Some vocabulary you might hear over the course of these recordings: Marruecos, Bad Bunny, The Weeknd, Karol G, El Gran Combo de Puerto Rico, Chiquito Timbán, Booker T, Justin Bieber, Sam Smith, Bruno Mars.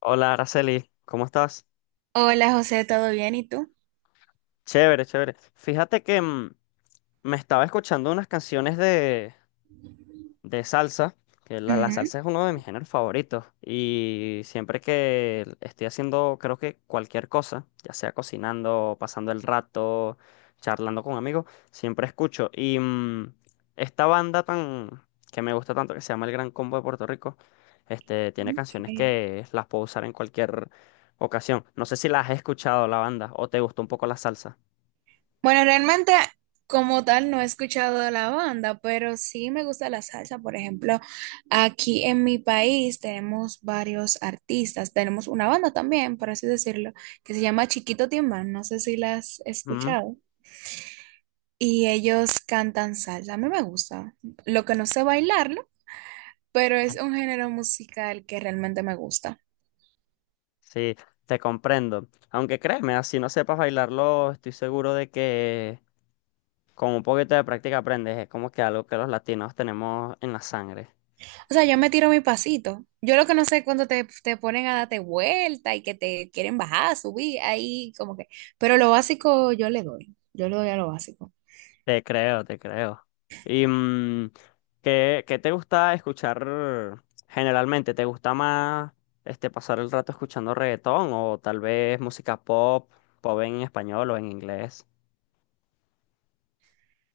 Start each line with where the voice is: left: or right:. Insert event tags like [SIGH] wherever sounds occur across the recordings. left: Hola, Araceli, ¿cómo estás?
right: Hola José, ¿todo bien? ¿Y tú?
left: Chévere, chévere. Fíjate que me estaba escuchando unas canciones de salsa, que la
right: Ujú.
left: salsa es uno de mis géneros favoritos y siempre que estoy haciendo, creo que cualquier cosa, ya sea cocinando, pasando el rato, charlando con amigos, siempre escucho. Y esta banda tan que me gusta tanto, que se llama El Gran Combo de Puerto Rico, este, tiene
right: Ok.
left: canciones que las puedo usar en cualquier ocasión. No sé si las has escuchado la banda o te gustó un poco la salsa.
right: Bueno, realmente como tal no he escuchado de la banda, pero sí me gusta la salsa. Por ejemplo, aquí en mi país tenemos varios artistas. Tenemos una banda también, por así decirlo, que se llama Chiquito Timbán. No sé si la has
left: Ujú.
right: escuchado. Y ellos cantan salsa. A mí me gusta. Lo que no sé bailarlo, pero es un género musical que realmente me gusta.
left: Sí, te comprendo. Aunque créeme, así no sepas bailarlo, estoy seguro de que con un poquito de práctica aprendes. Es como que algo que los latinos tenemos en la sangre.
right: O sea, yo me tiro mi pasito. Yo lo que no sé es cuando te ponen a darte vuelta y que te quieren bajar, subir, ahí como que. Pero lo básico yo le doy. Yo le doy a lo básico.
left: Te creo, te creo. ¿Y ¿qué, qué te gusta escuchar generalmente? ¿Te gusta más este, pasar el rato escuchando reggaetón o tal vez música pop, pop en español o en inglés?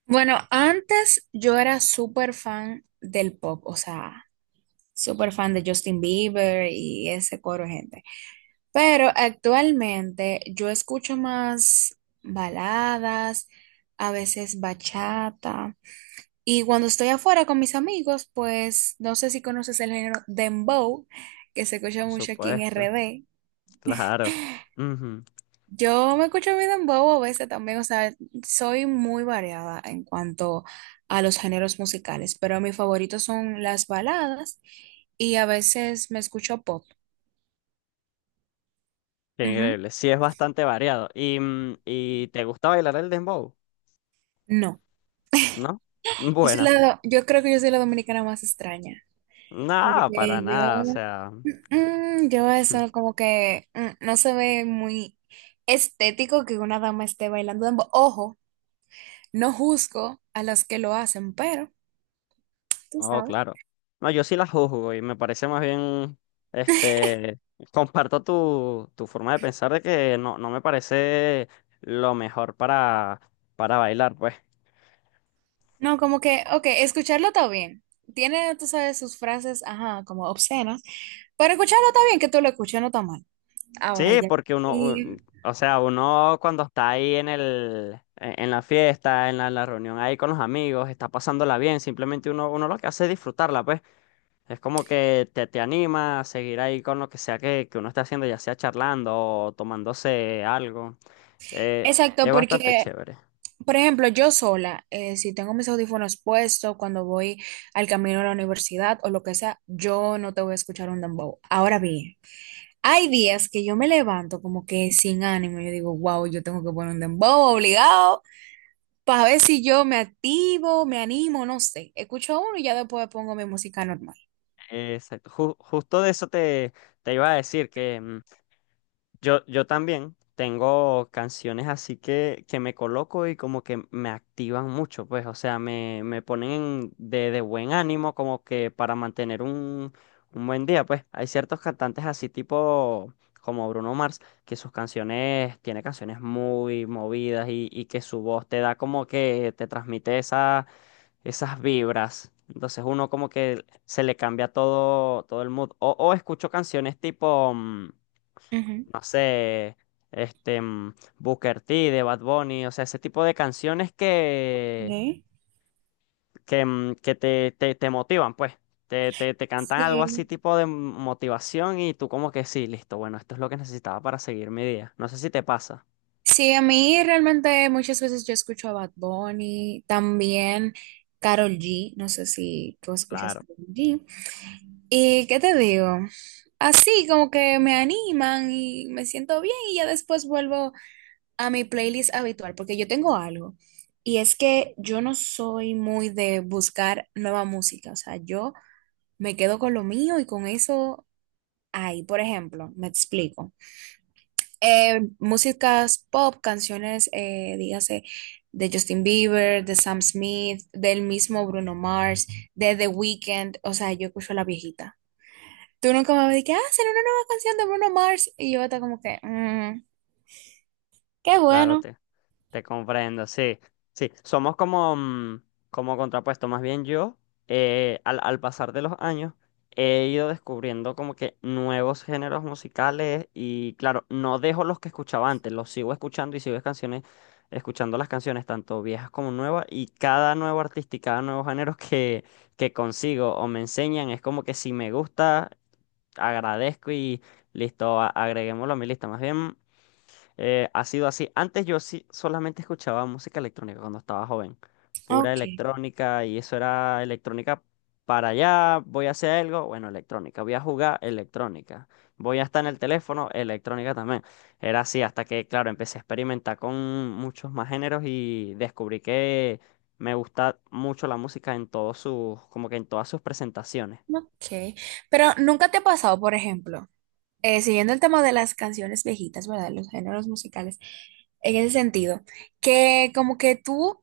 right: Bueno, antes yo era súper fan del pop, o sea, súper fan de Justin Bieber y ese coro de gente. Pero actualmente yo escucho más baladas, a veces bachata. Y cuando estoy afuera con mis amigos, pues no sé si conoces el género dembow, que se escucha
left: Por
right: mucho aquí en
left: supuesto,
right: RD.
left: claro. Ujú.
right: Yo me escucho mi dembow a veces también, o sea, soy muy variada en cuanto a los géneros musicales, pero mis favoritos son las baladas y a veces me escucho pop.
left: Qué
right: Ujú.
left: increíble. Sí, es bastante variado. ¿Y, y te gusta bailar el dembow?
right: No,
left: ¿No? [LAUGHS]
right: yo soy
left: Bueno,
right: la, yo creo que yo soy la dominicana más extraña,
left: nada, para
right: porque yo
left: nada. O sea,
right: Yo eso
left: [LAUGHS]
right: como que no se ve muy estético que una dama esté bailando dembow. Ojo, no juzgo a las que lo hacen, pero tú
left: no,
right: sabes.
left: claro. No, yo sí la juzgo y me parece más bien, este, comparto tu forma de pensar de que no, no me parece lo mejor para bailar, pues.
right: No, como que, ok, escucharlo está bien. Tiene, tú sabes, sus frases, ajá, como obscenas, pero escucharlo está bien, que tú lo escuches, no está mal. Ahora
left: Sí,
right: ya.
left: porque uno,
right: Y-
left: un- o sea, uno cuando está ahí en el, en la fiesta, en la reunión ahí con los amigos, está pasándola bien, simplemente uno, uno lo que hace es disfrutarla, pues. Es como que te anima a seguir ahí con lo que sea que uno esté haciendo, ya sea charlando o tomándose algo. Eh,
right: exacto,
left: es bastante
right: porque,
left: chévere.
right: por ejemplo, yo sola, si tengo mis audífonos puestos cuando voy al camino a la universidad o lo que sea, yo no te voy a escuchar un dembow. Ahora bien. Hay días que yo me levanto como que sin ánimo. Yo digo, wow, yo tengo que poner un dembow obligado para ver si yo me activo, me animo, no sé. Escucho uno y ya después pongo mi música normal.
left: Exacto. Ju- justo de eso te, te iba a decir que yo también tengo canciones así que me coloco y como que me activan mucho, pues, o sea, me ponen de buen ánimo como que para mantener un buen día, pues. Hay ciertos cantantes así tipo como Bruno Mars, que sus canciones, tiene canciones muy movidas y que su voz te da como que te transmite esa, esas vibras. Entonces uno como que se le cambia todo, todo el mood. O escucho canciones tipo... mm,
right: Ujú.
left: no sé, este, Booker T, de Bad Bunny, o sea, ese tipo de canciones
right: ¿Eh?
left: que, que te motivan, pues. Te cantan algo así
right: Sí.
left: tipo de motivación y tú como que sí, listo, bueno, esto es lo que necesitaba para seguir mi día. No sé si te pasa.
right: Sí, a mí realmente muchas veces yo escucho a Bad Bunny, también Karol G. No sé si tú escuchas
left: Claro.
right: Karol G. ¿Y qué te digo? Así como que me animan y me siento bien y ya después vuelvo a mi playlist habitual, porque yo tengo algo. Y es que yo no soy muy de buscar nueva música, o sea, yo me quedo con lo mío y con eso ahí, por ejemplo, me explico. Músicas pop, canciones, dígase, de Justin Bieber, de Sam Smith, del mismo Bruno Mars, de The Weeknd, o sea, yo escucho la viejita. Tú nunca me dijiste, ah, será una nueva canción de Bruno Mars. Y yo estaba como que, "Mm, qué
left: Claro,
right: bueno."
left: te comprendo, sí, sí, somos como, como contrapuesto, más bien yo, al, al pasar de los años, he ido descubriendo como que nuevos géneros musicales y claro, no dejo los que escuchaba antes, los sigo escuchando y sigo canciones, escuchando las canciones, tanto viejas como nuevas, y cada nuevo artista y cada nuevo género [LAUGHS] que consigo o me enseñan, es como que si me gusta, agradezco y listo, a- agreguémoslo a mi lista, más bien. Ha sido así. Antes yo sí solamente escuchaba música electrónica cuando estaba joven. Pura
right: Ok,
left: electrónica y eso era electrónica para allá. Voy a hacer algo, bueno, electrónica. Voy a jugar electrónica. Voy a estar en el teléfono, electrónica también. Era así hasta que, claro, empecé a experimentar con muchos más géneros y descubrí que me gusta mucho la música en todos sus, como que en todas sus presentaciones.
right: ok. Pero nunca te ha pasado, por ejemplo, siguiendo el tema de las canciones viejitas, ¿verdad? Los géneros musicales, en ese sentido, que como que tú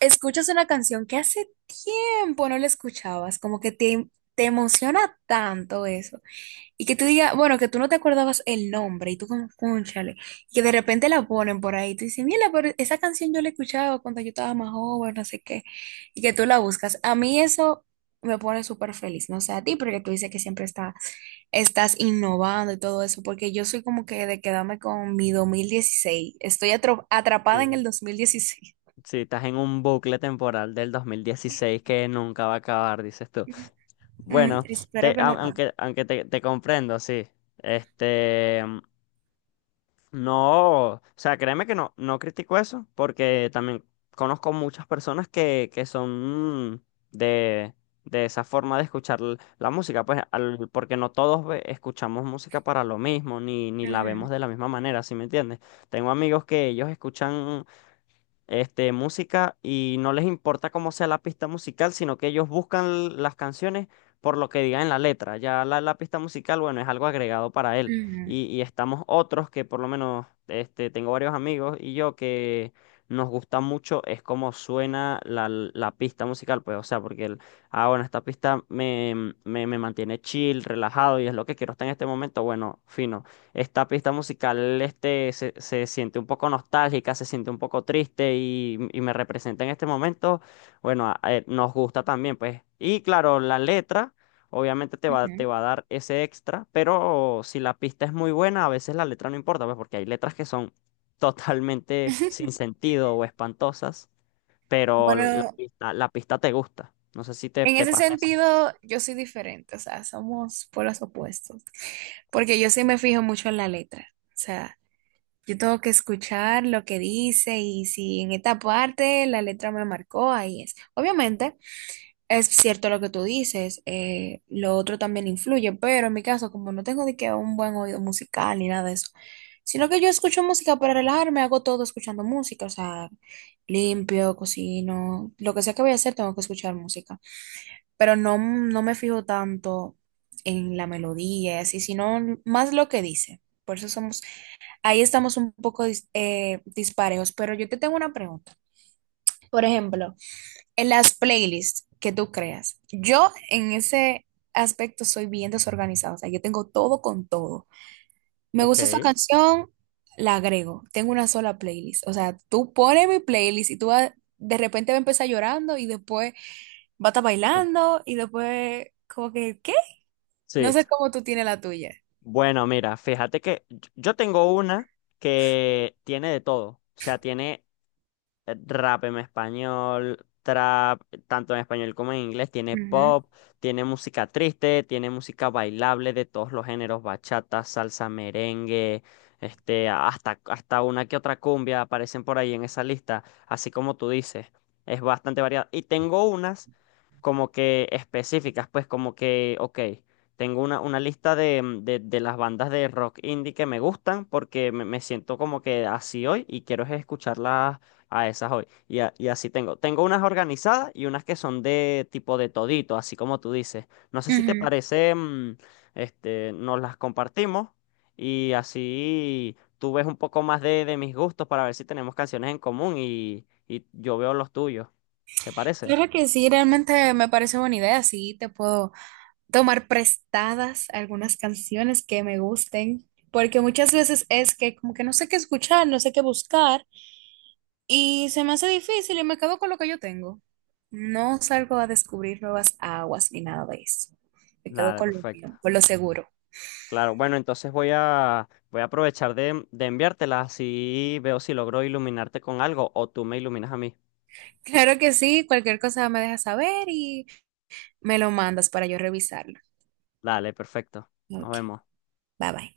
right: escuchas una canción que hace tiempo no la escuchabas, como que te emociona tanto eso, y que tú digas, bueno, que tú no te acordabas el nombre y tú como, cónchale, y que de repente la ponen por ahí, tú dices, mira, pero esa canción yo la escuchaba cuando yo estaba más joven, no sé qué, y que tú la buscas. A mí eso me pone súper feliz, no sé a ti, porque tú dices que siempre está, estás innovando y todo eso, porque yo soy como que de quedarme con mi dos mil dieciséis, estoy atrapada en el
left: Sí.
right: 2016.
left: Sí, estás en un bucle temporal del 2016 que nunca va a acabar, dices tú.
right: Mm,
left: Bueno,
right: espero
left: te-
right: que no
left: au-
right: acabe.
left: aunque, aunque te comprendo, sí. Este, no, o sea, créeme que no, no critico eso, porque también conozco muchas personas que son de, de esa forma de escuchar l- la música, pues, al- porque no todos ve- escuchamos música para lo mismo, ni, ni la vemos
right: Ujú,
left: de la misma manera, ¿sí me entiendes? Tengo amigos que ellos escuchan este, música y no les importa cómo sea la pista musical, sino que ellos buscan las canciones por lo que diga en la letra. Ya la pista musical, bueno, es algo agregado para él.
right: ujú,
left: Y estamos otros que por lo menos, este, tengo varios amigos y yo que nos gusta mucho es cómo suena la pista musical, pues, o sea, porque el, ah, bueno, esta pista me, me, me mantiene chill, relajado y es lo que quiero hasta en este momento, bueno, fino. Esta pista musical este, se siente un poco nostálgica, se siente un poco triste y me representa en este momento. Bueno, a- nos gusta también, pues. Y claro, la letra obviamente te
right: ujú.
left: va a dar ese extra, pero si la pista es muy buena, a veces la letra no importa, pues porque hay letras que son totalmente sin
right: [LAUGHS]
left: sentido o espantosas, pero
right: Bueno,
left: la pista te gusta. No sé si te,
right: en
left: te
right: ese
left: pasa así.
right: sentido, yo soy diferente, o sea, somos polos opuestos, porque yo sí me fijo mucho en la letra, o sea, yo tengo que escuchar lo que dice y si en esta parte la letra me marcó, ahí es. Obviamente, es cierto lo que tú dices, lo otro también influye, pero en mi caso, como no tengo de que un buen oído musical ni nada de eso, sino que yo escucho música para relajarme, hago todo escuchando música, o sea, limpio, cocino, lo que sea que voy a hacer, tengo que escuchar música, pero no, no me fijo tanto en la melodía y así, sino más lo que dice. Por eso somos, ahí estamos un poco disparejos, pero yo te tengo una pregunta. Por ejemplo, en las playlists que tú creas, yo en ese aspecto soy bien desorganizada, o sea, yo tengo todo con todo. Me gusta esta
left: Ok.
right: canción, la agrego, tengo una sola playlist. O sea, tú pones mi playlist y tú vas- de repente va a empezar llorando y después va a estar
left: Mm.
right: bailando y después como que, ¿qué? No
left: Sí.
right: sé cómo tú tienes la tuya.
left: Bueno, mira, fíjate que yo tengo una que tiene de todo. O sea, tiene rap en español, trap, tanto en español como en inglés, tiene
right: Ujú,
left: pop, tiene música triste, tiene música bailable de todos los géneros, bachata, salsa, merengue, este, hasta, hasta una que otra cumbia aparecen por ahí en esa lista, así como tú dices, es bastante variada. Y tengo unas como que específicas, pues como que, ok. Tengo una lista de las bandas de rock indie que me gustan porque me siento como que así hoy y quiero es escucharlas. Ah, esas hoy. Y, a- y así tengo. Tengo unas organizadas y unas que son de tipo de todito, así como tú dices. No sé si te
right: ujú.
left: parece, este, nos las compartimos y así tú ves un poco más de mis gustos para ver si tenemos canciones en común y yo veo los tuyos. ¿Te parece?
right: Claro que sí, realmente me parece buena idea. Sí, te puedo tomar prestadas algunas canciones que me gusten, porque muchas veces es que como que no sé qué escuchar, no sé qué buscar, y se me hace difícil y me quedo con lo que yo tengo. No salgo a descubrir nuevas aguas ni nada de eso. Me quedo
left: Dale,
right: con lo
left: perfecto.
right: mío, con lo seguro.
left: Claro, bueno, entonces voy a, voy a aprovechar de enviártelas así veo si logro iluminarte con algo o tú me iluminas a mí.
right: Claro que sí, cualquier cosa me dejas saber y me lo mandas para yo revisarlo.
left: Dale, perfecto. Nos
right: Ok,
left: vemos.
right: bye bye.